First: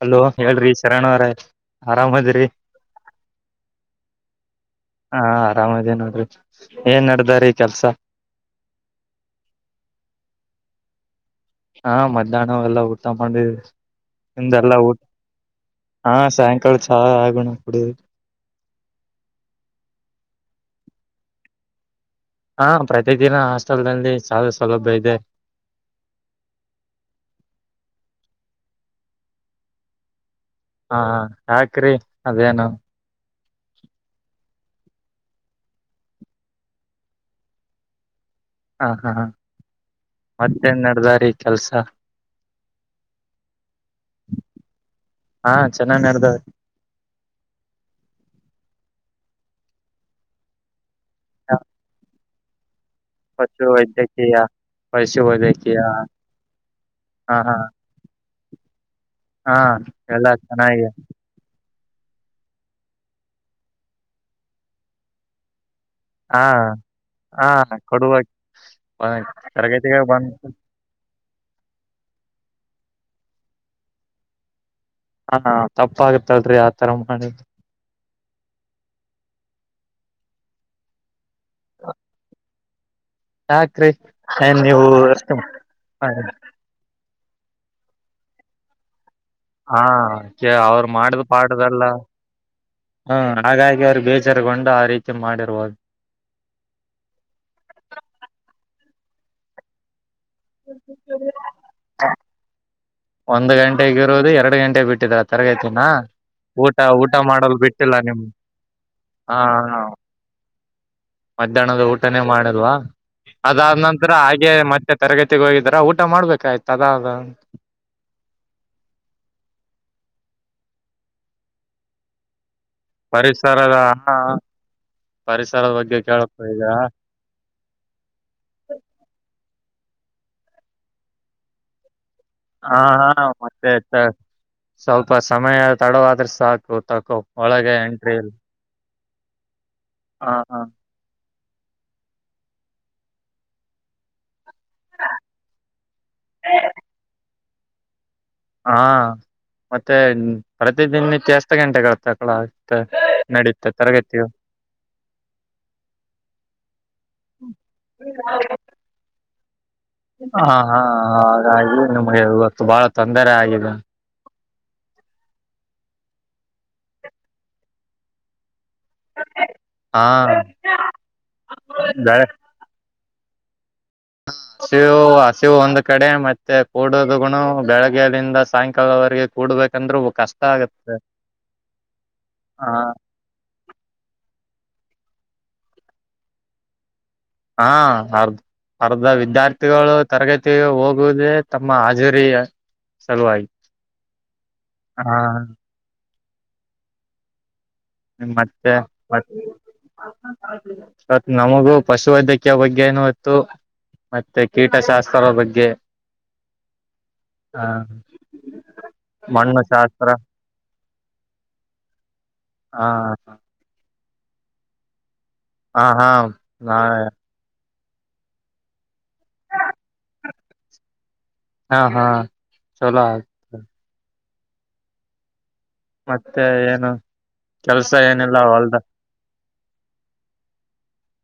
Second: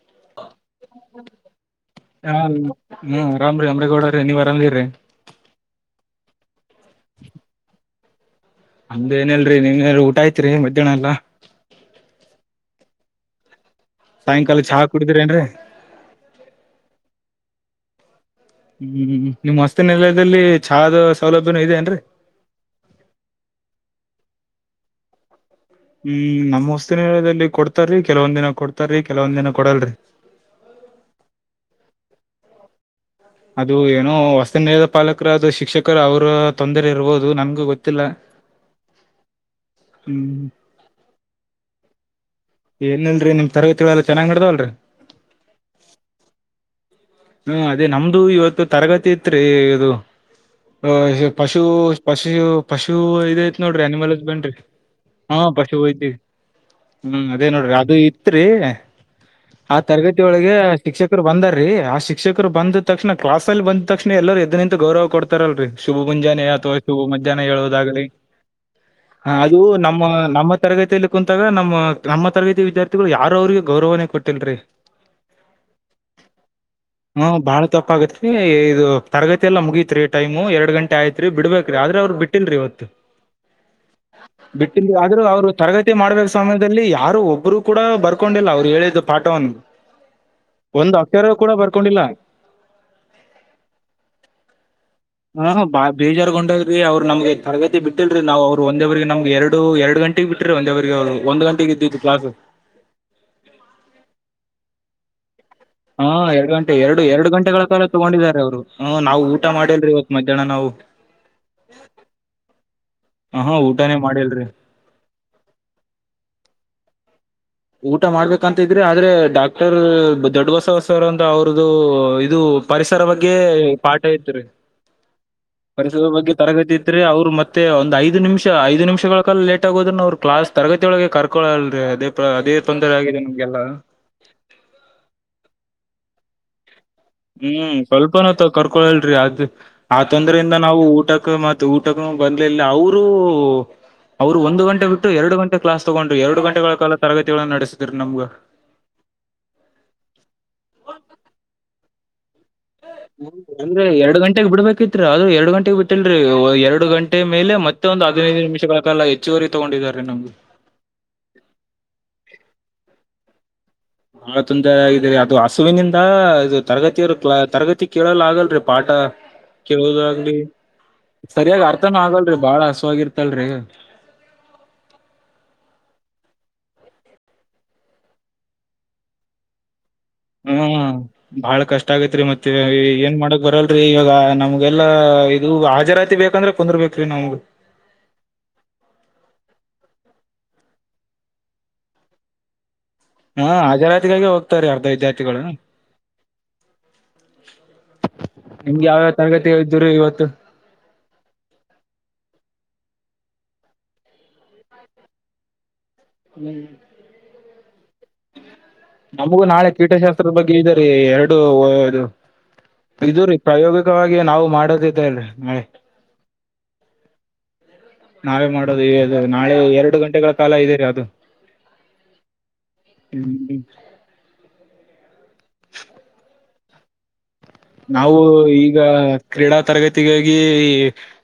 Hello ಹೇಳ್ರಿ ಶರಣವ್ರೇ. ಹ್ಮ್ ಅರಾಮ್ರಿ ಅಮ್ರೇಗೌಡರೆ ನೀವ್ ಅರಾಮದಿರಿ. ಹಾ ಅರಾಮದಿವ್ ನೋಡ್ರಿ ಏನ್ ನಡ್ದಾರಿ ಕೆಲ್ಸ. ನಂದೇನಿಲ್ರಿ ನಿವ್ ಊಟ ಅಯ್ತ್ರಿ ಮಧ್ಯಾಹ್ನ ಎಲ್ಲ. ಹಾ ಮಧ್ಯಾಹ್ನವೆಲ್ಲ ಊಟ ಮಾಡಿ ಸಾಯಂಕಾಲ ಚಹಾ ನಿಮ್ದೇಲ್ಲ ಊಟ. ಕುಡಿದ್ರೇನ್ರಿ ಹಾ ಸಾಯಂಕಾಲ ಚಾ ಆಗೆ ನಾವ್ ಕುಡಿಯದು. ಹ್ಮ್ ನಿಮ್ ಹೊಸ್ತಿಲ್ನೆಲದಲ್ಲಿ ಚಹಾದು ಸೌಲಭ್ಯನೂ ಇದೆ ಏನ್ರಿ. ಹಾ ಪ್ರತಿ ದಿನ ಹಾಸ್ಟೆಲ್ ನಲ್ಲಿ ಚಾಲ ಸೌಲಬ್ಯ ಇದೆ. ಹ್ಮ್ ನಮ್ಮ್ ಹೊಸ್ತಿನದಲ್ಲಿ ಕೊಡ್ತಾರೀ ಕೆಲವಂದಿನ ಕೊಡ್ತಾರೀ ಕೆಲವಂದಿನ ಕೊಡಲ್ರಿ. ಹಾ ಯಾಕ್ರಿ ಅದೇನು. ಅದು ಏನೋ ಹೊಸ್ತು ನಿಲದ ಪಾಲಕರದ ಶಿಕ್ಷಕರ್ ಅವ್ರು ತಂದರಿರ್ಬವ್ದು ನನ್ಗೂ ಗೊತ್ತಿಲ್ಲ. [inaudible] ಹಾ ಹಾ ಹ ಹ್ಮ್ ಮತ್ತೇನ್ ನಡ್ದಾ ರೀ ಕೆಲ್ಸ. ಏನಲ್ರಿ ನಿಮ್ ತರಗತಿಗಳೆಲ್ಲ ಚನಾಗ್ ನೆಡ್ದವಲ್ರಿ. ಹಾ ಚೆನ್ನಾಗ್ ನೆಡ್ದವ್ರಿ. ಹ್ಮ ಅದೇ ನಮ್ದು ಇವತ್ತು ತರಗತಿ ಇತ್ರಿ ಇದು ಅ ಪಶು ಪಶು. ಪಶ ಪಶು ಇದೈತ್ ಪಶು ನೋಡ್ರಿ ಅನಿಮಲ್ ವೈದ್ಯಕೀಯ ಹಸ್ಬೆಂಡ್ರಿ ಪಶು ಹಾ ಪಶು ವೈದ್ಯಕೀಯ ವೈದಿ. ಹ್ಮ್ ಹಾ ಅದೇ ಹಾ ನೋಡ್ರಿ ಅದು ಇತ್ರಿ ಹಾ ಆ ತರಗತಿ ಎಲ್ಲಾ ಒಳಗೆ ಚೆನ್ನಾಗಿ ಶಿಕ್ಷಕ್. ಕ್ರ ಬಂದಾರೀ ಆ ಶಿಕ್ಷಕ್ರು ಬಂದು ತಕ್ಷಣ ಕ್ಲಾಸಲ್ ಬಂದ್ ತಕ್ಷಣ ಎಲ್ಲರೂ ಎದ್ದು ನಿಂತು ಗೌರವ ಕೊಡ್ತಾರಲ್ರಿ. ಶುಭ ಹಾ ಮುಂಜಾನೆ ಅಥವಾ ಇದು ಮಧ್ಯಾಹ್ನ ಹಾ ಹೇಳುವುದಾಗಲಿ ಕೊಡುವ ಹ ಅದು ತರಗತಿಗೆ ನಮ್ಮ ನಮ್ಮ. ಬಂದ ತರಗತಿಯಲ್ಲಿ ಕುಂತಾಗ ನಮ್ಮ ನಮ್ಮ ತರಗತಿ ವಿದ್ಯಾರ್ಥಿಗಳು ಯಾರು ಅವ್ರಿಗೆ ಗೌರವನೇ ಕೊಟಿಲ್ರಿ. ಹಾ ತಪ್ಪಗುತ್ತಲ್ರಿ. ಹ್ಮ ಬಾಳ ತಪ್ಪಗುತ್ರಿ ಇದು ತರಗತಿ ಎಲ್ಲಾ ಮುಗೀತ್ರಿ ಟೈಮು ಎರಡ್ ಗಂಟೆ ಆಯ್ತ್. ತ್ರಿ ಬಿಡ್ಬೇಕ್ರಿ ಆದ್ರೆ ಅವ್ರು ಬಿಟ್ಟಿಲ್ರೀ ಇವತ್ತು. ಯಾಕ್ರಿ ಏನ್ ನೀವು ಬಿಟ್ಟಿಲ್ರಿ ಆದ್ರೂ ಅಷ್ಟು ಅವ್ರು ತರಗತಿ ಮಾಡ್ಬೇಕು ಸಾಮ ಯದಲ್ಲಿ ಯಾರು ಒಬ್ರು ಕೂಡ ಬರ್ಕೊಂಡಿಲ್ಲ ಅವ್ರು ಹೇಳಿದ್ದು ಪಾಠವನ್ನು. ಹಾ ಕೆ ಅವ್ರ್ ಒಂದು ಮಾಡಿದ್ ಅಕ್ಷರ ಕೂಡ ಪಾಠದಲ್. ಹಲೋ ಬರ್ಕೊಂಡಿಲ್ಲ ಹೂ ನನಗಾಗಿ ಅವ್ರು ಬೇಜಾರ್ಗೊಂಡು ಆರೀತಿ ಮಾಡಿರ್ಬೋದು. ಬೇಜಾರ್ಗೊಂಡಗರಿ ಅವರು ನಮ್ಗೆ ತರಗತಿ ಬಿಟ್ಟಿಲ್ರರಿ ನಾವು ಅವರು ಒಂದೇವರೆಗೆ ನಮ್ಗೆ ಎರಡು ಎರಡು ಗಂಟೆ. ಬಿಟ್ಟಿಗಿ ಬಿಟ್ಟ್ರೆ ಒಂದವರಿಗೆ ಒಂದು ಗಂಟೆಗೆ ಇದ್ದಿದ್ದತ ಕ್ಲಾಸ್ ಒಂದು ಗಂಟೆಗೆಗಿರೋರು ಎರಡು ಗಂಟೆ ಬಿಟ್ಟಿದರ. ತರಗತಿನಾ. ಹಾ ಎರಡು ಗಂಟೆ ಎರಡು ಎರಡು ಗಂಟೆಗಳ ಕಾಲ ನಿಮ್ ತಗೊಂಡಿದ್ದಾರೆ ಅವ್ರು ಹ ನಾವು ಹಾ ಊಟ ಮಾಡಿಲ್ರಿ ಇವತ್ತು ಮಧ್ಯಾಹ್ನ ನಾವು. ಮಧ್ಯಾಹ್ನದ ಊಟನೇ ಮಾಡಲ್ವಾ ಹ್ಞೂ ಅದಾದ ಊಟನೇ ನಂತರ ಮಾಡಿಲ್ರಿ ಹಾಗೆ ಮ ಮತ್ತೆ ತರಗತಿಗೆ ಹೋಗಿದ್ರ ಊಟ ಮಾಡ್ಬೇಕಾಯ್ತು ಅದಾದ. ಊಟ ಮಾಡ್ಬೇಕಂತಿದ್ರೆ ಆದ್ರೆ ಡಾಕ್ಟರ್ ದೊಡ್ಡ ಬಸವ ಸರ್ ಅಂತ ಅವ್ರದುು ಇದು. ಪರಿಸರ ಬಗ್ಗೆ ಪರಿಸರದ ಪಾಠ ಹಾ ಇತ್ರಿ ಪರಿಸರದ ಪರಿಸರ ಬಗ್ಗೆ ಕೇಳಕ್ ಈಗ ತರಗತಿ ಇತ್ರಿ ಅವರು ಮತ್ತ. ಮತ್ತೆ ಒಂದು ಐದು ನಿಮಿಷ ಐದು ನಿಮಿಷಗಳ ಕಾಲ ಲೇಟ್ ಆಗೋದ್ರನ್ನ ಅವ್ರು ಕ್ಲಾಸ ತಗತಿಯಳಗೆ ಕರ್ಕೊಳಲ್ರರಿ ಅ ಹಾ ಹಾ ಮತ್ತೆ ತ ಸ್ವಲ್ಪ ಸಮಯ ತಡವಾದ್ರ ಸಾಕು. ತಕೋ ಒಳಗೆ ಹ್ಮ್ ಎಂಟ್ರಿ ಇಲ್ಲ ಸ್ವಲ್ಪನ ಕರ್ಕೊಳಲ್ರರಿ ಅದ ಆ ಹ ತೊಂದರೆಯಿಂದ ಹಾ ನಾವು ಊಟಕ್ಕೆ ಮತ್ತ. ತ್ತು ಊಟಕ್ಕ ಬಂದಲಿಲ್ಲ ಅವರು. ಅವ್ರು ಒಂದು ಗಂಟೆ ಬಿಟ್ಟು ಎರಡು ಗಂಟೆ ಕ್ಲಾಸ್ ತಗೊಂಡ್ರು ಎರಡು ಗಂಟೆಗಳ ಕಾಲ ತರಗತಿಗಳನ್ನು ನಡೆಸಿದರ ನಮಗ. ಹಾ ಮತ್ತೆ ಪ್ರತಿದಿನ ನಿತ್ಯ ಗಂಟೆಗಳ ತೆಕ್ಕಳದ. [inaudible] ಅಂದ್ರೆ ಎರಡು ಗಂಟೆಗ ಬಿಡ್ಬೇಕಿತ್ರಿ ಅರ ಎರಡು ಗಂಟೆಗ್ ಬಿಟ್ಟಲ್ರರಿ ಎರಡು ಗಂಟೆ ಮೇಲೆ ಮತ್ತೆ ಒಂದು ಹದಿನೈದು ನಿಮಿಷಗಳ. ಗಳ ಹೆಚ್ಚುವರಿ ತಗೊಂಡಿದ್ದಾರೆ. ನಮ್ಗೆ ಹಾ ಹಾ ಹಾಗಗಿ ನಮ್ಗೆ ಇವತ್ತು ಬಾಳ ತೊಂದರೆ ಆಗಿದೆ. ಆ ತೊಂದರೆ ಯಾಗಿದೆ ಅದು ಹಸುವಿನಿಂದ ಇದು ತರಗತಿಯವ ತರಗತಿ ಕೇಳಲ್ ಆಗಲ್ರಿ. ಪಾಠ ಹಾ ಕೇಳೋದಾಗಲಿ ಸರಿಯಾಗಿ ಅರ್ಥನೂ ಬೆಳೆ ಆಗಲ್ರಿ ಬಹಳ ಅಸುವಗಿರ್ತ. ತ್ತಲ್ರರಿ. ಹಸಿವು ಹಸಿವು ಒಂದ್ ಕಡೆ ಮತ್ತೆ ಕೂಡೋದುಗುನು ಬೆಳಗ್ಗೆಯದಿಂದ ಸಾಯಂಕಾಲವರೆಗೆ. ಕೂಡ್ಬೇಕಂದ್ರ. ಹ್ಮ ಬಾಳ ಕಷ್ಟ ಆಗೇತ್ರಿ ಮತ್ತೆ ಹ ಏನ್ ಮಾಡಕ್ ಬರಲ್. ರಿ ಇವಾಗ ನಮ್ಗೆಲ್ಲಾ ಇದು ಹಾಜರಾತಿ ಬೇಕಂದ್ರೆ ಕುಂದರ್ ಬೇಕ್ರೀ ನಾವು. ಹಾ ಆರ್ದ. ಅರ್ಧ ವಿದ್ಯಾರ್ಥಿಗಳು ತರಗತಿ ಹೋಗುವುದೇ ತಮ್ಮ ಹಾಜರಿಯ. ಸಲುವಾಗಿ ಹಾ ಹಾಜರಾತಿಗಾಗಿ ಹೋಗ್ತಾರೆ ಅರ್ಧ ಹಾ ವಿದ್ಯಾರ್ಥಿಗಳು. ನಿಮ್ಮ್ ಮತ್ತೆ ನಿಮ್ಗೆ ಯಾವ್ಯಾವ ಮತ್ತೆ. ತರಗತಿ ಇದ್ದುರಿ ಇವತ್ತು ತ್ ನಮಗೂ ಪಶು ವೈದ್ಯಕೀಯ ಬಗ್ಗೆ ಏನೋ ಇತ್ತು. ಮತ್ತೆ ಕೀಟಶಾಸ್ತ್ರದ ಬಗ್ಗೆ. ಹುಂ. ಹಾ. ನಮಗೂ ನಾಳೆ ಕೀಟಶಾಸ್ತ್ರದ ಬಗ್ಗೆ. ಇದುರಿ ರೀ ಎರಡು ಹ ಇದರಿ. ಪ್ರಯೋಗಿಕವಾಗಿ ನಾವು ಮಾಡೋದಿದೆ ಏನ್ರಿ. ಹಾ ಹಾ ನಾಳೆ. ನಾವೇ ಮಾಡೋದುವೆ ನಾಳೆ ಎರಡು ಗಂಟೆಗಳ ಕಾಲ ಇದೇ ರಿ ಅದು. ಹಾ ಹಾ ಚಲೋ ಆಲಿ. ಹ್ಮ್ ಮತ್ತೆ ಏನು. ಕೆಲ್ಸ ನಾವು ಏನಿಲ್ಲ ಹೊಲ್ದ ಈಗ. ಕ್ರೀಡಾ ತರಗತಿಗಾಗಿ ಈ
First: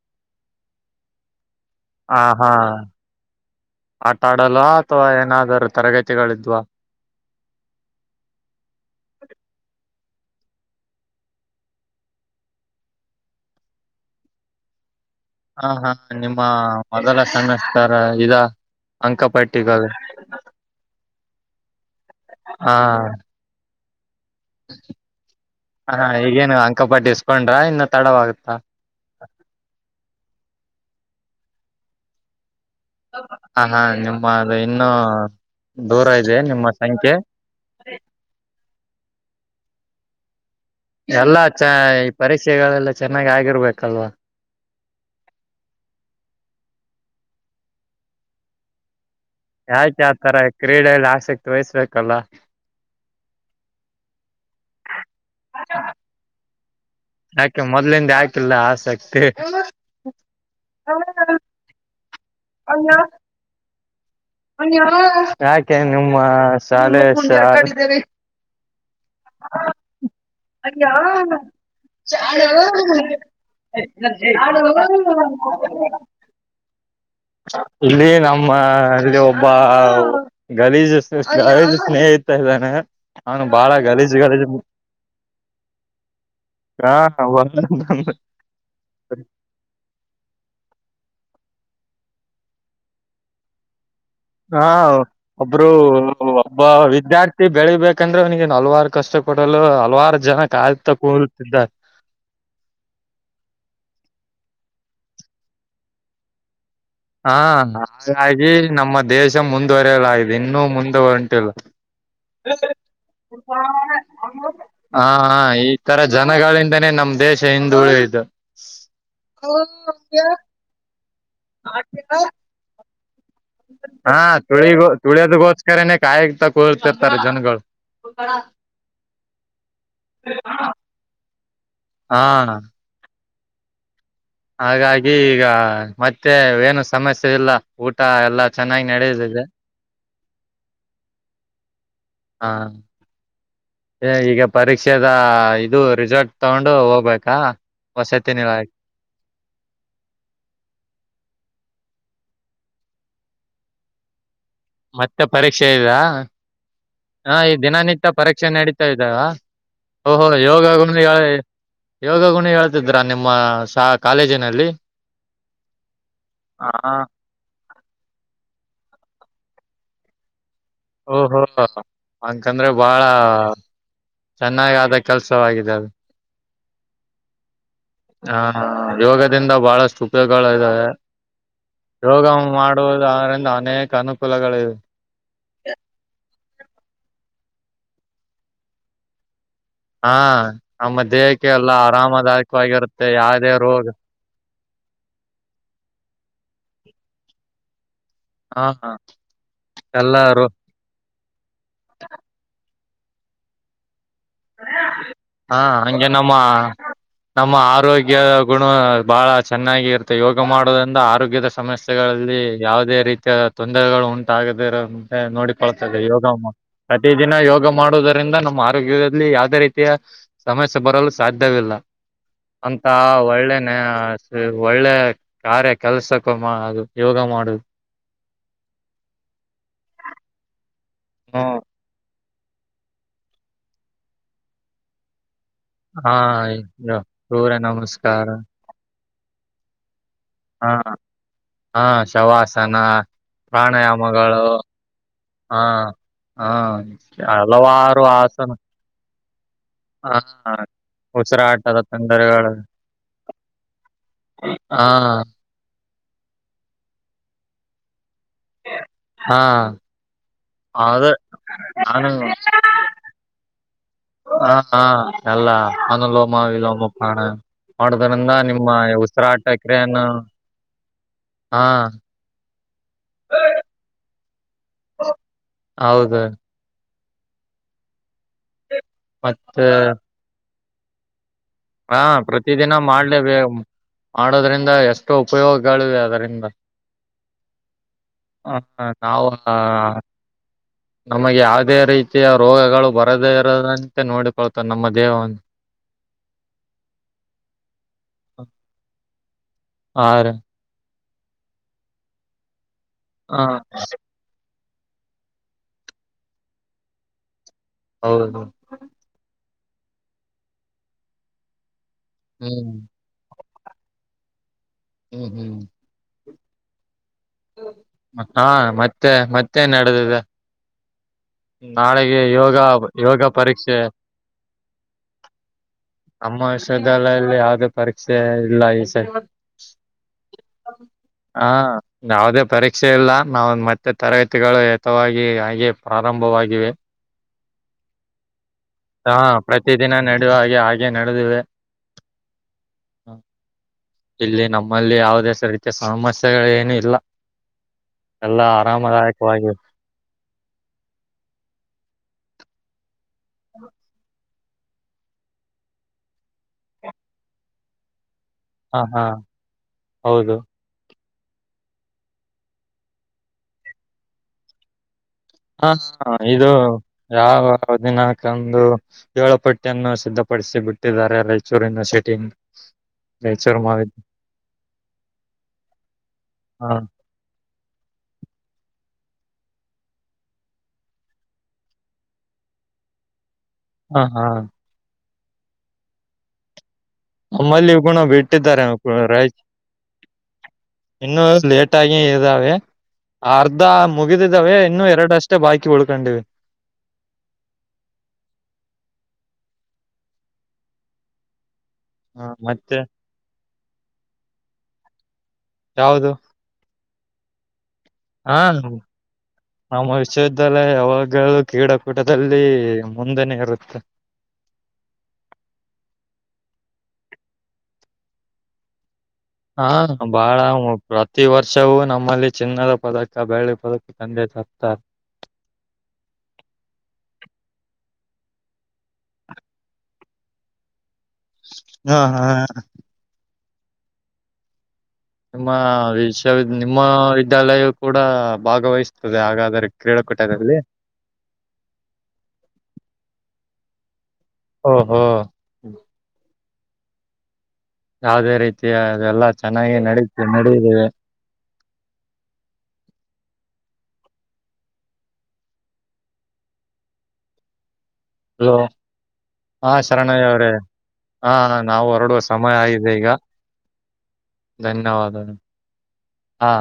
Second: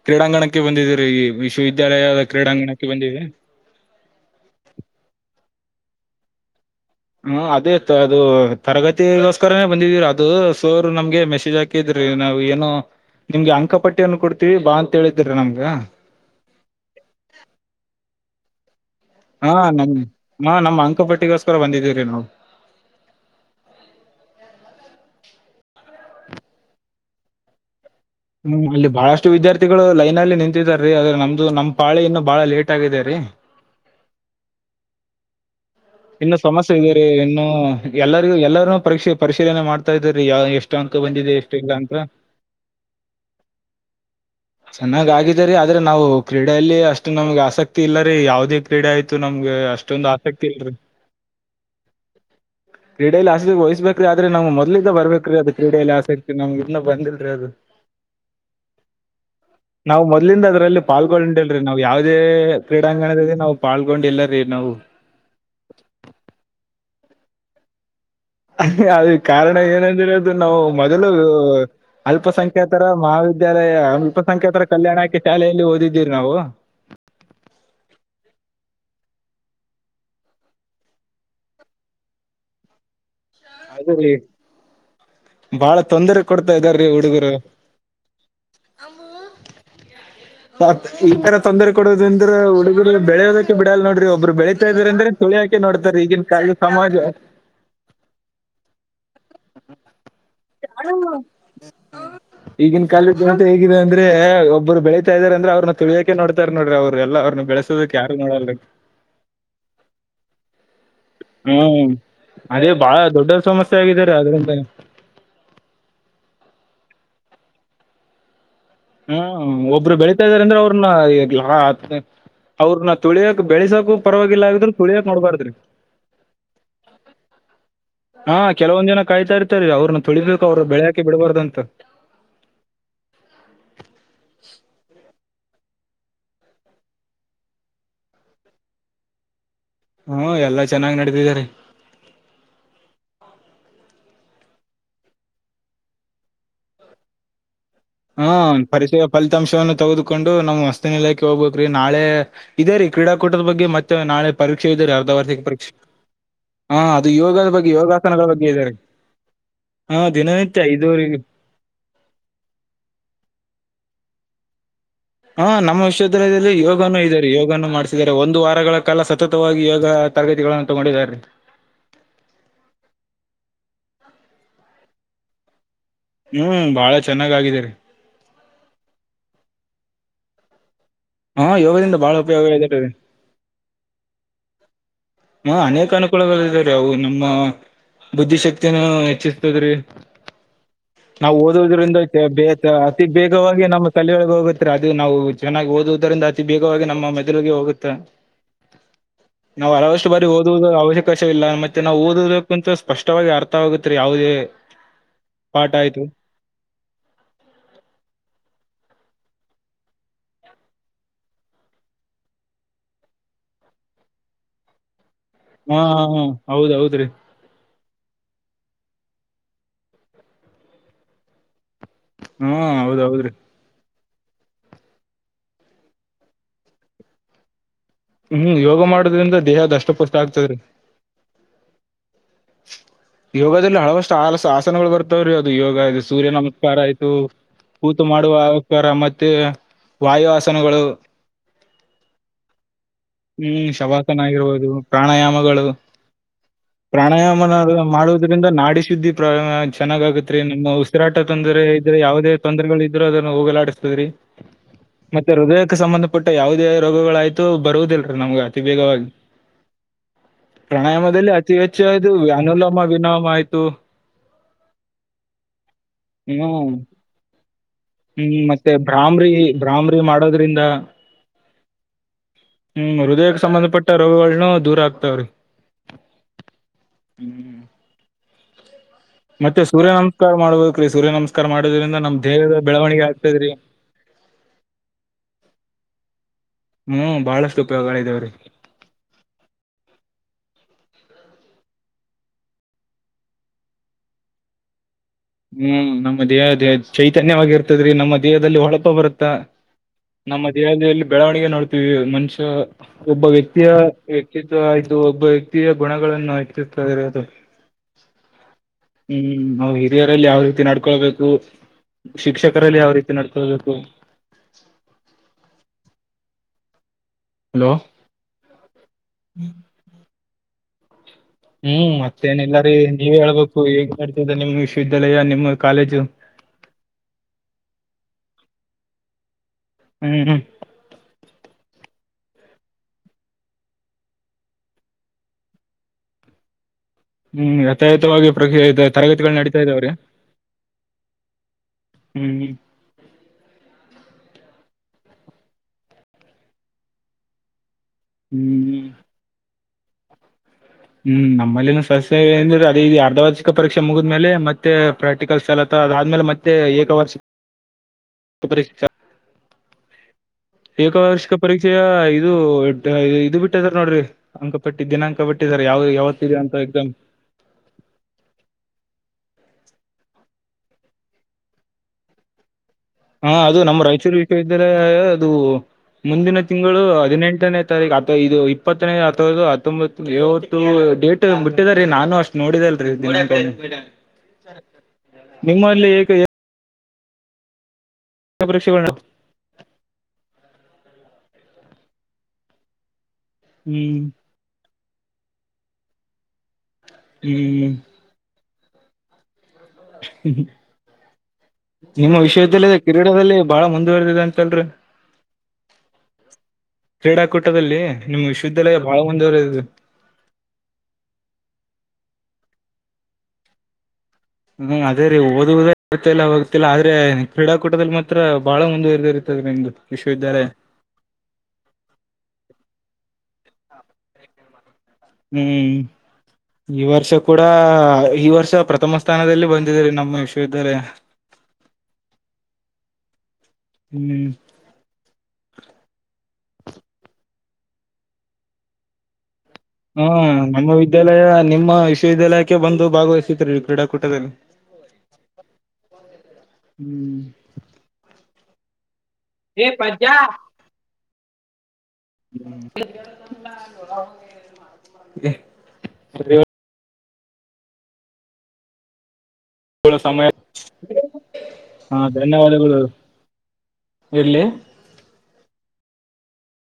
ಕ್ರೀಡಾಂಗಣಕ್ಕೆ ಬಂದಿದರು ಈ ವಿ ವಿದ್ಯಾಲಯದ ಹ ಹಾ ಕ್ರೀಡಾಂಗಣಕ್ಕೆ ಬಂದಿದೆ. ಆಟ ಆಡಲ್ಲ ಅಥವಾ ಏನಾದರೂ ತರಗತಿಗಳಿದ್ವಾ. ಹ್ಮ ಅದೇ ಇತ್ತು ಅದು ತರಗತಿಗೋಸ್ಕರನೇ ಬಂದಿದೀರ ಅದು ಸರು ನಮ್ಗೆ ಮೆಸೇಜ್ ಹಾಕಿ ಕಿದ್ರ ಈಗ ನಾವು ಏನೋ ನಿಮ್ಗೆ ಅಂಕ ಪಟ್ಟಿಯನ್ನು ಕೊಡ್ತೀವಿ ಬಾ ಅ ತೇಳಿದ್ರ ನಮ ಹಾ ಹಾ ನಿಮ್ಮ ಮೊದಲ ಸೆಮಿಸ್ಟರ ಇದಾ ಹಾ ನಮ ಹಾ ನಮ್ಮ್ ಅಂಕ ಪಟ್ಟಿಗೋಸ್ಕರ ಬಂದಿದ್ದೀವರೀ ನಾವು ಹಾ ಹಾ ಈಗೇನು ಅಂಕಪಟ್ಟಿ ಇಸ್ಕೊಂಡ್ರ ಇನ್ನು ತಡವಾಗುತ್ತ ಹ್ಮ್ ಇಲ್ಲಿ ಬಹಳಷ್ಟು ವಿದ್ಯಾರ್ಥಿಗಳು ಲೈನ್ ಅಲ್ಲಿ ನಿಂತಿದ್ದಾರ ರೀ ಆದ್ರ ನಮ್ದ ನಮ್ಮ ಪಾಳ ಇನ್ನು ಬಹಳ ಲೇಟ್ ಟಾಗಿದೆ ರಿ ಹ ಹಾ ನಿಮ್ಮದು ಇನ್ನು ಇನ್ನು ಸಮಸ್ಯೆ ಇದೆ ರೀ ಇನ್ನು ಎಲ್ಲರಿಗೂ ಎಲ್ಲರ್ನು ಪರಿಕ್ಷ ಪರಿಶೀಲನೆ ಮಾಡ್ತಾ ಇದಾರಿ ಎಷ್ಟು ಅಂಕ ಬಂದಿದೆ ಎಲ್ಲಾ ಎಷ್ಟು ಚ ಇಲ್ಲ ಅಂತ ಈ ಪರೀಕ್ಷೆಗಳೆಲ್ಲ ಚೆನ್ನಾಗಿ ಆಗಿರ್ಬೇಕಲ್ವಾ. ಚೆನ್ನಾಗ್ ಆಗಿದೆರಿ ಆದ್ರೆ ನಾವು ಕ್ರೀಡೆಯಲ್ಲಿ ಅಷ್ಟು ನಮ್ಗೆ ಆಸಕ್ತಿ ಇಲ್ಲರಿ ಯಾವದೇ ಕ್ರೀಡೆ ಆಯ್ತು ನಮ್ಗೆ ಅಷ್ಟೊಂದು ಆಸಕ್ತಿ ಇಲ್ರಿ. ಹೇ ಲಾ ಸೆಕ್ ತೋಯಿಸ್ಬೇಕಲ್ಲ ಕ್ರೀಡೆಯಲ್ಲಿ ಆಸಕ್ತಿ ವಹಿಸ್ಬೇಕ್ರಿ ಆದ್ರೆ ನಮಗ ಮೊದ್ಲಿಂದ ಬರ್ಬೇಕರಿ ಅದ ಕ್ರೀಡೆಯಲ್ಲಿ ಆಸಕ್ತಿ ನಮ್ಗ ಇನ್ನ ಬಂದಿಲ್ಲರಿ ಯಾಕೆ ಮೊದ್ಲಿಂದ ಯಾಕಿಲ್ಲ ಆಸಕ್ತಿ ನಾವ್ ಮೊದ್ಲಿಂದ ಅದ್ರಲ್ಲಿ ಪಾಲ್ಗೊಂಡಲ್ರಿ ನಾವ್ ಯಾವದೇ ಕ್ರೀಡಾಂಗಣದಲ್ಲಿ ನಾವು ಪಾಲ್ಗೊಂಡ್ ಇಲ್ಲರಿ ಯಾಕೆ ನಿಮ್ಮ ಸಾಲೆ ಸಾಲ್ ಅದು ಕಾರಣ ಏನಂದ್ರೆ ಅದು ನಾವು ಮೊದಲು ಅಲ್ಪಸಂಖ್ಯಾತರ ಮಹಾವಿ ವಿದ್ಯಾಲಯ ಅಲ್ಪಸಂಖ್ಯಾತರ ಕಲ್ಯಾಣ ಇಲಾಖೆ ಶಾಲೆಯಲ್ಲಿ ಓದಿದ್ದೀವರಿ ನಾವು. ಇಲ್ಲಿ ನಮ್ಮ ಇಲ್ಲಿ ಒಬ್ಬ ಗಲೀಜ ಗಲಿಜ ಸ್ನೇಹಿತ ಇದಾನೆ. ಅವನು ಬಾಳ ಗಲೀಜು ಗಲಿಜ ಬಾಳಾ ತೊಂದರೆ ಕೊಡ್ತಾ ಇದಾರೀ ಹಾ ಹುಡುಗರು. ಮತ್ತ ಈ ತರ ತೊಂದರೆ ಕೊಡದಿಂದ್ರ ಹುಡುಗರು ಬೆಳೆಯೋದಕ್ಕೆ ಬಿಡಲ್ಲ ನೋಡ್ರಿ ಒಬ್ಬರು ಹಾ ಬೆಳೀತಾ ಇದಾರೆ ಅಂದ್ರೆ ತುಳಿಯಾಕೆ ನೋಡ್ತಾರೆ ಈಗಿನ ಕಾಲದ ಸಮಾಜ. ವ್ಯಕ್ತಿ ಬೆಳೀಬೇಕಂದ್ರೆ ಅವನಿಗೆನ್ ಹಲ್ವಾರ ಕಷ್ಟ ಕೊಡಲು ಹಲ್ವಾರ ಜನ ಕಾಯತ್ತಾ ಕುರುತ್ತಿದ್ದಾರೆ. ಈಗಿನ ಕಾಲದ ಜನತೆ ಹೇಗಿದೆ ಅಂದ್ರೆ ಒಬ್ರು ಬೆಳತಾ ಇದ್ದಾರೆ ಅಂದ್ರೆ ಅವ್ರನ್ನ ತುಳಿಯಕ ಕ್ಕೆ ನೋಡ್ತಾರ ನೊಡ್ರಿ ಅವ್ರ ಹಾ ಎಲ್ಲಾರನು ಬೆಳಸೋದಕ್ ಯಾರ ನೋಡಲ್ ಹಾಗಾಗಿ ನಮ್ಮ ದೇಶ ಶ ಮುಂದುವರೆಯಲಾಗಿದೆ ಇನ್ನು ಮುಂದೆ ಒಂಟಿಲ್ಲ ಹ್ಮ್ ಅದೇ ಬಾಳ ದೊಡ್ಡ ಸಮಸ್ಯೆ ಆಗಿದ್ದಾರೆ ಅದ್ರಿಂದ ಹಾ ಹಾ ಈ ತರ ಜನಗಳಿಂದನೇ ನಮ್ ದೇಶ ಹಿಂದುಳದಿದು. ಹ್ಮ್ ಒಬ್ರು ಬೆಳಿತಾ ಇದಾರೆ ಅಂದ್ರೆ ಅವ್ರನ್ನ ಈಗ್ಲ [unintelligible] ಅವ್ರನ್ನ ತುಳಿಯಕ ಬೆಳೆಸಕ ಹಾ ಪರವಾಗಿಲ್ಲ ಆಗಿದ್ರು ತುಳಿಗೋ ತುಳಿಯಕ ನೋಡ್ಬಾರ್ದ್ರಿ. ತುಳಿಯೋದಗೋಸ್ಕರನೇ ಕಾಯಗ್ತಾ ಕೂತಿರ್ತಾರ ಜನಗಳು ಹಾ ಕೆಲವೊಂದ ಜನ ಕಾಯ್ತ ಇರ್ತಾರಿ ಅವ್ರನ್ನ ತುಳಿಬೇಕು ಅವರು ಬೆಳ್ಯಾಕೆ ಬಿಡಬಾರ್ದ ಅಂತ. ಹಾ ಹಾಗಾಗಿ ಈಗ ಮತ್ತೆ ಏನು ಸಮಸ್ಯೆ ಇಲ್ಲ ಊಟಾ ಎಲ್ಲಾ ಚೆನ್ನಾಗ ನಡಿತಿದೆ. ಹ್ಮ ಎಲ್ಲಾ ಚೆನ್ನಾಗ್ ನಡತಿದೇರಿ. ಹಾ ಎ ಈಗ ಪರೀಕ್ಷೆದ ಇದು ರಿಸಲ್ಟ್ ತಗೊಂಡು ಹೋಗ್ಬೇಕ. ಹ್ಮ ಪರೀಕ್ಷೆಯ ಫಲಿತಾಂಶವನ್ನು ತೆಗೆದುಕೊಂಡು ನಮ್ ವಸ್ತಿ ನಿಲಯಕ್ಕೆ ಹೋಗ್ಬೇಕರಿ ನಾಳೆ ಇದೆ ರೀ ಕ್ರೀಡಾಕೂಟದ ಬಗ್ಗೆ ಮತ್ತೆ ನಾಳೆ ಪರೀಕ್ಷೆ ಇದೆ ರೀ ಮತ್ತೆ ಅರ್ಧವಾರ್ಷಿಕ ಪರೀಕ್ಷೆ ಇದಾ ಹಾ ಅದು ಹಾ ಯೋಗದ ಈ ಬಗ್ಗೆ ದಿನನಿತ್ಯ ಯೋಗಾಸನಗಳ ಬಗ್ಗೆ ಪರೀಕ್ಷೆ ಇದ್ದಾರೆ ನಡೀತಾ ಇದ್ದಾವ ಹಾ ಓಹೋ ಯೋಗ ದಿನನಿತ್ಯ ಗುಣಗ ಐದುವರೆಗೆ ಯೋಗ ಗುಣ ಹೇಳ್ತಿದ್ರಾ ನಿಮ್ಮ ಸ ಕಾಲೇಜಿನಲ್ಲಿ. ಹ ನಮ್ಮ ವಿಶ್ವಿದ್ಯಾಲಯದಲ್ಲಿ ಹಾ ಯೋಗನು ಇದೇರಿ ಯೋಗನ ಮಾಡ್ಸಿದ್ದಾರೆ ಒಂದು ವಾರಗಳ ಕಾಲ ಸತತವಾಗಿ ಯೋಗ ತರಗತಿಗಳನ್ನು ತಗೊಂಡ ಓಹೋ ಅಂಕಂದ್ರೆ ಬಾಳಾ ಚೆನ್ನಾಗ ಆದ ಕೆಲ್ಸವಾಗಿದೆ ಅದು ಹ್ಮ್ ಬಾಳ ಚೆನ್ನಾಗ್ ಆಗಿದೆರಿ. ಹ ಹಾ ಯೋಗದಿಂದ ಬಹಳಷ್ಟು ಉಪಯೋಗಗಳ ಇದ್ದಾವೆ. ಹಾ ಯೋಗದಿಂದ ಬಹಳ ಯೋಗ ಉಪಯೋಗ ಇದೆ ರೀ ಮಾಡುವುದರಿಂದ ಅನೇಕ ಅನುಕೂಲಗಳಿವೆ. ಹ ಅನೇಕ ಅನುಕೂಲಗಳ ಇವೆರೀ ಅವು ನಮ್ಮ ಬುದ್ಧಿ ಶಕ್ತಿನ ಹೆಚ್ಚಿಸ್ತದ್ರೀ ಹಾ ನಮ್ಮ ನಾವು ದೇಹಕ್ಕೆ ಎಲ್ಲಾ ಓದುವುದರಿಂದ ಐತೆ ಬೇ ಅತಿ ಆರಾಮದಾಯಕವಾಗಿರುತ್ತೆ ಯಾವದೇ ಬೇಗವಾಗಿ ರೋಗ ನಮ್ಮ ತಲಿಯೊಳಗೆ ಹೋಗುತ್ತೆ. ಅದು ನಾವು ಚೆನ್ನಾಗ ಓದುವುದರಿಂದ ಅತಿ ಬೇಗವಾಗಿ ನಮ್ಮ ಮೆದುಳಿಗೆ ಹೋಗುತ್ತೆ. ಹಾ ಹಾ ಎಲ್ಲಾರು ಅವಶಕಾಶವ ಇಲ್ಲ ಮತ್ತೆ ನಾವು ಓದದಕ್ಕ ಕುಂತ್ರೆ ಸ್ಪಷ್ಟವಾಗಿ ಅರ್ಥವಗುತ್ತರಿ ಯಾವದೇ ಹಾ ಹಂಗೆ ನಮ್ಮ ನಮ್ಮ ಆರೋಗ್ಯ ಗುಣ ಬಹಳ ಚೆನ್ನಾಗಿ ಇರುತ್ತೆ ಯೋಗ ಮಾಡೋದ್ರಿಂದ ಆರೋಗ್ಯದ ಸಮಸ್ಯೆ ಗಳಲ್ಲಿ ಯಾವುದೇ ರೀತಿಯ ತೊಂದರೆಗಳು ಉಂಟಾಗದಿರಂತೆ ನೋಡಿ ಹಾ ಹಾ ಕೊಳ್ಳುತ್ತದೆ ಹಾ ಯೋಗ ಮ ಹೌದ್ ಹೌದ್ರಿ ಪ್ರತಿದಿನ ಯೋಗ ಮಾ ಮಾಡುವುದರಿಂದ ನಮ್ಮ ಆರೋಗ್ಯದಲ್ಲಿ ಯಾವದೇ ರೀತಿಯ ಸಮಸ್ಯೆ ಬರಲು ಸಾಧ್ಯವಿಲ್ಲ. ಹಾ ಅಂತ ಹೌದ್ ಹೌದ್ರಿ ಒಳ್ಳೆನೆ ಒಳ್ಳೆ ಕಾರ್ಯ ಕೆಲ್ಸಕ್ಕೋಮ್ಮ ಅದು ಯೋಗ ಮಾಡುದು ಹ್ಮ್ ಯೋಗ ಮಾಡುದದ್ರಿಂದ ದೇಹ ದಷ್ಟ ಪುಷ್ಟ ಆಗ್ತದ ರೀ ಹಾ ಯೋಗದಲ್ಲಿ ಹಳವಷ್ಟು ಆಲಸ ಆಸನಗಳು ಬರ್ತಾವ್ರೀ ಅದು ಯೋಗ ಇದು ಹಾ ಸೂರ್ಯ ನಮಸ್ಕಾರ ಆಯ್ತು. ಸೂರ್ಯ ಕೂತು ನಮಸ್ಕಾರ ಮಾಡುವ ಅವಕಾರ ಮತ್ತೆ ವಾಯು ಹಾ ಆಸನಗಳು ಹಾ ಶವಾಸನ ಹ್ಮ್ ಪ್ರಾಣಾಯಾಮಗಳು ಶವಾಸನಾಗಿರ್ಬೋದು ಹಾ ಪ್ರಾಣಯಾಮಗಳು. ಹಾ ಪ್ರಾಣಯಾಮ ಮಾಡ್ ಹಲವಾರು ಮಾಡುವುದ್ರಿಂದ ಆಸನ ನಾಡಿ ಶುದ್ಧಿ ಪ್ರ ಚೆನ್ನಾಗ ಹ ಆಗತ್ತ್ ರಿ ನೀಮ್ಮ್ ಉಸಿರಾಟ ತೊಂದರೆ ಉಸಿರಾಟದ ಇದ್ರೆ ಯಾವುದೇ ತೊಂದರೆಗಳು ತೊಂದರೆಗಳ ಇದ್ರು ಅದನ್ನ ಹೋಗಲಾಡಸತದ್ರಿ. [unintelligible] ಮತ್ತೆ ಹೃದಯಕ್ಕೆ ಸಂಬಂಧಪಟ್ಟ ಯಾವುದೇ ರೋಗಗಳಾಯ್ತು ಬರುವುದಿಲ್ರೀ ನಮ್ಗ ಅತಿ ವೇಗವಾಗಿ ಹಾ ಅದ ಪ್ರಾಣಾಯಾಮದಲ್ಲಿ ಅತಿ ಹೆಚ್ಚು ನಾನು ಇದು ಅನುಲ ಮ ವಿನಾಮ ಆಯ್ತು. ಹ ಹಾ ಎಲ್ಲಾ ಅನುಲೋಮ ಹ್ಮ್ ವಿಲೋಮ ಪ್ರಾಣಾಯಾಮ ಮಾಡುದ್ರಂದ ಹ್ಮ್ ಮತ್ತೆ ನಿಮ್ಮ ಭ್ರಾಮ್ರಿ ಉಸಿರಾಟ ಭ್ರಾಮ್ರಿ ಕ್ರಿಯೆಯನ್ನ ಮಾಡೋದ್ರಿಂದ ಹಾ ಹ್ಮ್ ಹೃದಯಕ್ಕ. ಸಂಬಂಧಪಟ್ಟ ರೋಗಗಳನ್ನ ದೂರಾ ಆಗ್ತವ್ರಿ. ಹೌದು ಹ್ಮ್ ಮತ್ತೆ ಸೂರ್ಯ ನಮಸ್ಕಾರ ಮಾಡ್ಬೇಕ್ರೀ ಸೂರ್ಯ ನಮಸ್ಕಾರ ಮಾಡೋದ್ರಿಂದ ಹಾ ನಮ್ ದೇಹದ ಪ್ರತಿದಿನ ಬೆಳವಣಿಗೆ ಮಾಡ್ಲೇಬೇಕು ಆಗ್ತದ್ರೀ. ಮಾಡೋದ್ರಿಂದ ಎಷ್ಟು ಉಪಯೋಗಗಳಿವೆ ಅದರಿಂದ ಹ್ಮ್ ಬಾಳಷ್ಟ ಉಪಯೋಗಗಳ ಇದಾವ್ರೀ. ಹ ಹ ನಾವ ನಮಗೆ ಯಾವುದೇ ರೀತಿಯ ರೋಗಗಳು ಬರದೇ ಇರದಂತೆ ನೋಡಿಕೊಳ್ತವೆ ನಮ್ಮ ದೇಹವನ್ನು. ಹ್ಮ್ ನಮ್ಮ ದೇಹ ದೇಹ ಚೈತನ್ಯವಾಗಿ ಇರ್ತದ್ರೀ ನಮ್ಮ ದೇಹದಲ್ಲಿ ಹೊಳಪ ಬರುತ್ತಾ ಹಾ ರೀ ನಮ್ಮ ದೇಹದಲ್ಲಿ ಬೆಳವಣಿಗೆ ನೋಡ್ತೀವಿ ಮನಷ್ಯ. ಒಬ್ಬ ವ್ಯಕ್ತಿಯ ವ್ಯಕ್ತಿತ್ವ ಆಯ್ತು ಒಬ್ಬ ವ್ಯಕ್ತಿಯ ಗುಣಗಳನ್ನು ಹೆಚ್ಚಿಸ್ತಾರೆ ಅದು. ಹೌದೌದ. ಹ್ಮ್ ನಾವ್ವು ಹಿರಿಯರಲ್ಲಿ ಯಾವ ರೀತಿ ನಡ್ಕೊಳ್ಬೇಕು ಹ್ಮ್ ಶಿಕ್ಷಕರಲ್ಲಿ ಯಾವ ರೀ ತಿ ನಡ್ಕೋಬೇಕು. ಹ್ಮ್ ಹ್ಮ್ ಹಲೋ ಹಾ ಮತ್ತೆ ಮತ್ತೆನ್ ನಡೆದಿದೆ. ಹ್ಮ್ ನಾಳೆಗೆ ಯೋಗ ಮತ್ತೇನೆಲ್ಲಾರಿ ನೀವೆ ಯೋಗ ಹೇಳ್ಬೇಕು ಪರೀಕ್ಷೆ ಹೇಗ್ ನಡೀತಿದೆ ನಿಮ್ಮ್ ವಿಶ್ವವಿದ್ಯಾಲಯ ನಿಮ್ಮ್ ಕಾಲೇಜು. ನಮ್ಮ ವಿಶ್ವವಿದ್ಯಾಲಯಲ್ಲಿ ಯಾವುದೆ ಪರೀಕ್ಷೆ ಇಲ್ಲ ಈಸರಿ. ಹ್ಮ್ ಹ್ಮ್ ಹ [unintelligible] ಹಾ ಯಾವದೇ ಪರೀಕ್ಷೆ ಇಲ್ಲ ನಾವ ಮತ್ತೆ ತರಗತಿಗಳು ಯತವಾಗಿ ಹಾಗೆ. ಪ್ರಾರಂಭವಾಗಿವೆ. ಹ್ಮ್ ಯಥಯತವಾಗಿ [unintelligible] [unintelligible] ಹಾ ಪ್ರತಿದಿನ ನಡೆಯುವ ಹಾಗೆ ಹಾಗೆ ನಡದಿವೆ. ಹ್ಮ್ ಹ್ಮ್ [inaudible] ಇಲ್ಲಿ ನಮ್ಮಲ್ಲಿ ಯಾವುದೇ [unintelligible] ಸಾಮಸ್ಯೆಗಳೇನು ಇಲ್ಲ. ಎಲ್ಲ ಹ್ಮ್ ಆರಾಮದಾಯಕವಾಗಿ. ಹ್ಮ್ ನಮ್ಮಲ್ಲಿನು ಸಸ್ಯ ಅದೇ ಅರ್ಧ ವಾರ್ಷಿಕ ಪರೀಕ್ಷೆ ಮುಗಿದ್ಮೇಲೆ ಮತ್. ತ್ತೆ ಪ್ರಾಕ್ಟಿಕಲ್ ಚಾಲು ಆತವ್ ಅದಾದ್ಮೇಲೆ ಮತ್ತೆ ಏಕ ವಾರ್ಷಿ ಹಾ ಹಾ ಹೌದು. ಏಕವಾರ್ಷಿಕ ಪರೀಕ್ಷೆಯ ಇದು ಇದು ಬಿಟ್ಟದಾರ ನೋಡ್ರಿ ಅಂಕ ಪಟ್ಟಿ ದಿನಾಂಕ. ಬಿಟ್ಟಿದ್ದಾರೆ ಯಾವ್ದ ಯಾವತ್ತಿದೆ ಅಂತ ಎಕ್ಸಾಮ್. ಯಾವ್ಯಾವ ದಿನಕಂದು. ವೇಳಪಟ್ಟಿಯನ್ನು ಸಿದ್ಧಪಡಿಸಿ ಬಿಟ್ಟಿದ್ದಾರೆ ರಾಯಚೂರಿನ್ ಸಿಟಿಯಿಂದ್. ಹಾ ಅದು ನಮ್ಮ ರಾಯಚೂರು ವಿಶ್ವವಿದ್ಯಾಲಯ ಅದು ಮುಂದಿನ ಹ ತಿಂಗಳು ಹದಿನೆಂಟನೇ ತೀ ಇದು ಇಪ್ಪತ್ತನೇಯ [unintelligible] ಹತ್ತೊಂಬತ್ತು [unintelligible] ಡೇಟ್ ಬಿಟ್ಟಿದ್ದಾರೆ ನಾನು ಅಷ್. ನೋಡಿದಲ್ರಿ ದಿನಾಂಕ ಹಾ ಹಾ ನಿಮ್ಮಲ್ಲಿ ಏಕೆ [unintelligible] ನಮ್ಮಲ್ಲಿ ಗುಣ ಏಕ ಬಿಟ್ಟಿದ್ದಾರೆ ಪರೀಕ್ಷೆಗಳು ನಡ್- [unintelligible] ರೈಚ್ ಇನ್ನು ಲೆಟಾಗೆ ಇದಾವೆ ಅರ್ಧ ಹ್ಮ್ ಮುಗಿದಿ ದಾವೇ ಇನ್ನು ಎರಡಷ್ಟೇ ಬಾಕಿ ಉಳ್ಕೊಂಡಿವೆ. ಹ್ಮ್ ಹ್ಮ [unintelligible] ನಿಮ್ಮ ಹ ಮತ್ತೆ ವಿಶ್ವವಿದ್ಯಾಲಯದ ಕ್ರೀಡೇದಲ್ಲಿ ಬಾಳ ಮುಂದುವರೆದಿದೆ ಅಂತಲ್ರಿ. ಯಾವುದು. ಕ್ರೀಡಾಕೂಟದಲ್ಲಿ ನಿಮ್ ಹಾ ವಿಶ್ವವಿದ್ಯಾಲಯ ಬಾಳ ಮುಂದುವರೆದಿದೆ. ನಮ್ಮ ವಿಶ್ವವಿದ್ಯಾಲಯ ಯಾವಾಗಲೂ ಕ್ರೀಡಾಕೂಟದಲ್ಲಿ ಮುಂದೆನೇ ಇರುತ್ತೆ. ಹ್ಮ ಅದೇರೀ ಓದುವುದೇ ಇರ್ತೆಯಿಲ್ಲ ಹೋಗ್ತಿಲ್ಲ ಆದ್ರೆ ಕ್ರೀಡಾಕೂಟದಲ್ಲಿ ಮಾತ್ರ ಬಾಳ ಮುಂದುವರೆದಿರು ಹಾ ಬಾಳ. ಪ್ರತಿ ವರ್ಷವೂ ನಮ್ಮಲ್ಲಿ ಚಿನ್ನದ ಪದಕ ಬೆಳ್ಳಿ ಪದಕ ತಂದೆ ತರ್ತಾರ. ಹ್ಮ್ ಈ ವರ್ಷ ಕೂಡ ಈ ವರ್ಷ ಪ್ರಥಮ ಸ್ಥಾನದಲ್ಲಿ ಬಂದಿದೆರಿ ನಮ್ಮ ವಿಶ್ವವಿದ್ಯಾಲಯ. ಹಾ ಹಾ ಹಾ. ಹ್ಮ್. ನಿಮ್ಮ ವಿಶ್ವ ನಿಮ್ಮ ವಿದ್ಯಾಲಯವು ಕೂಡ ಭಾಗವಹಿಸ್ತದೆ ಹಾಗಾದ್ರೆ ಹಾ ನಮ್ಮ ವಿದ್ಯಾಲಯ ನಿಮ್ಮ ವಿಶ್ವವಿದ್ಯಾಲಯಕ್ಕೆ ಬಂದು ಭಾಗವಹಿಸತ್ರಿ ಕ್ರೀಡಾಕೂಟದಲ್ಲಿ. ಓಹೋಹೋ. ಹ್ಮ್. ಯಾವುದೇ ರೀತಿಯ ಅದೆಲ್ಲಾ ಚೆನ್ನಾಗಿ ನಡೀತಿ ನಡುದಿದೆ. ಹ ಅ. [inaudible] ಹಲೋ. ಹಾ ಸಮಯ ಶರಣಯ್ಯ ಅವ್ರೇ ಹ ನಾವು ಹ ಹೊರಡುವ ಸಮಯ ಧನ್ಯವಾದಗಳು ಆಗಿದೆ ಈಗ. ಇಡ್ಲಿ. ಧನ್ಯವಾದ ಹಾ.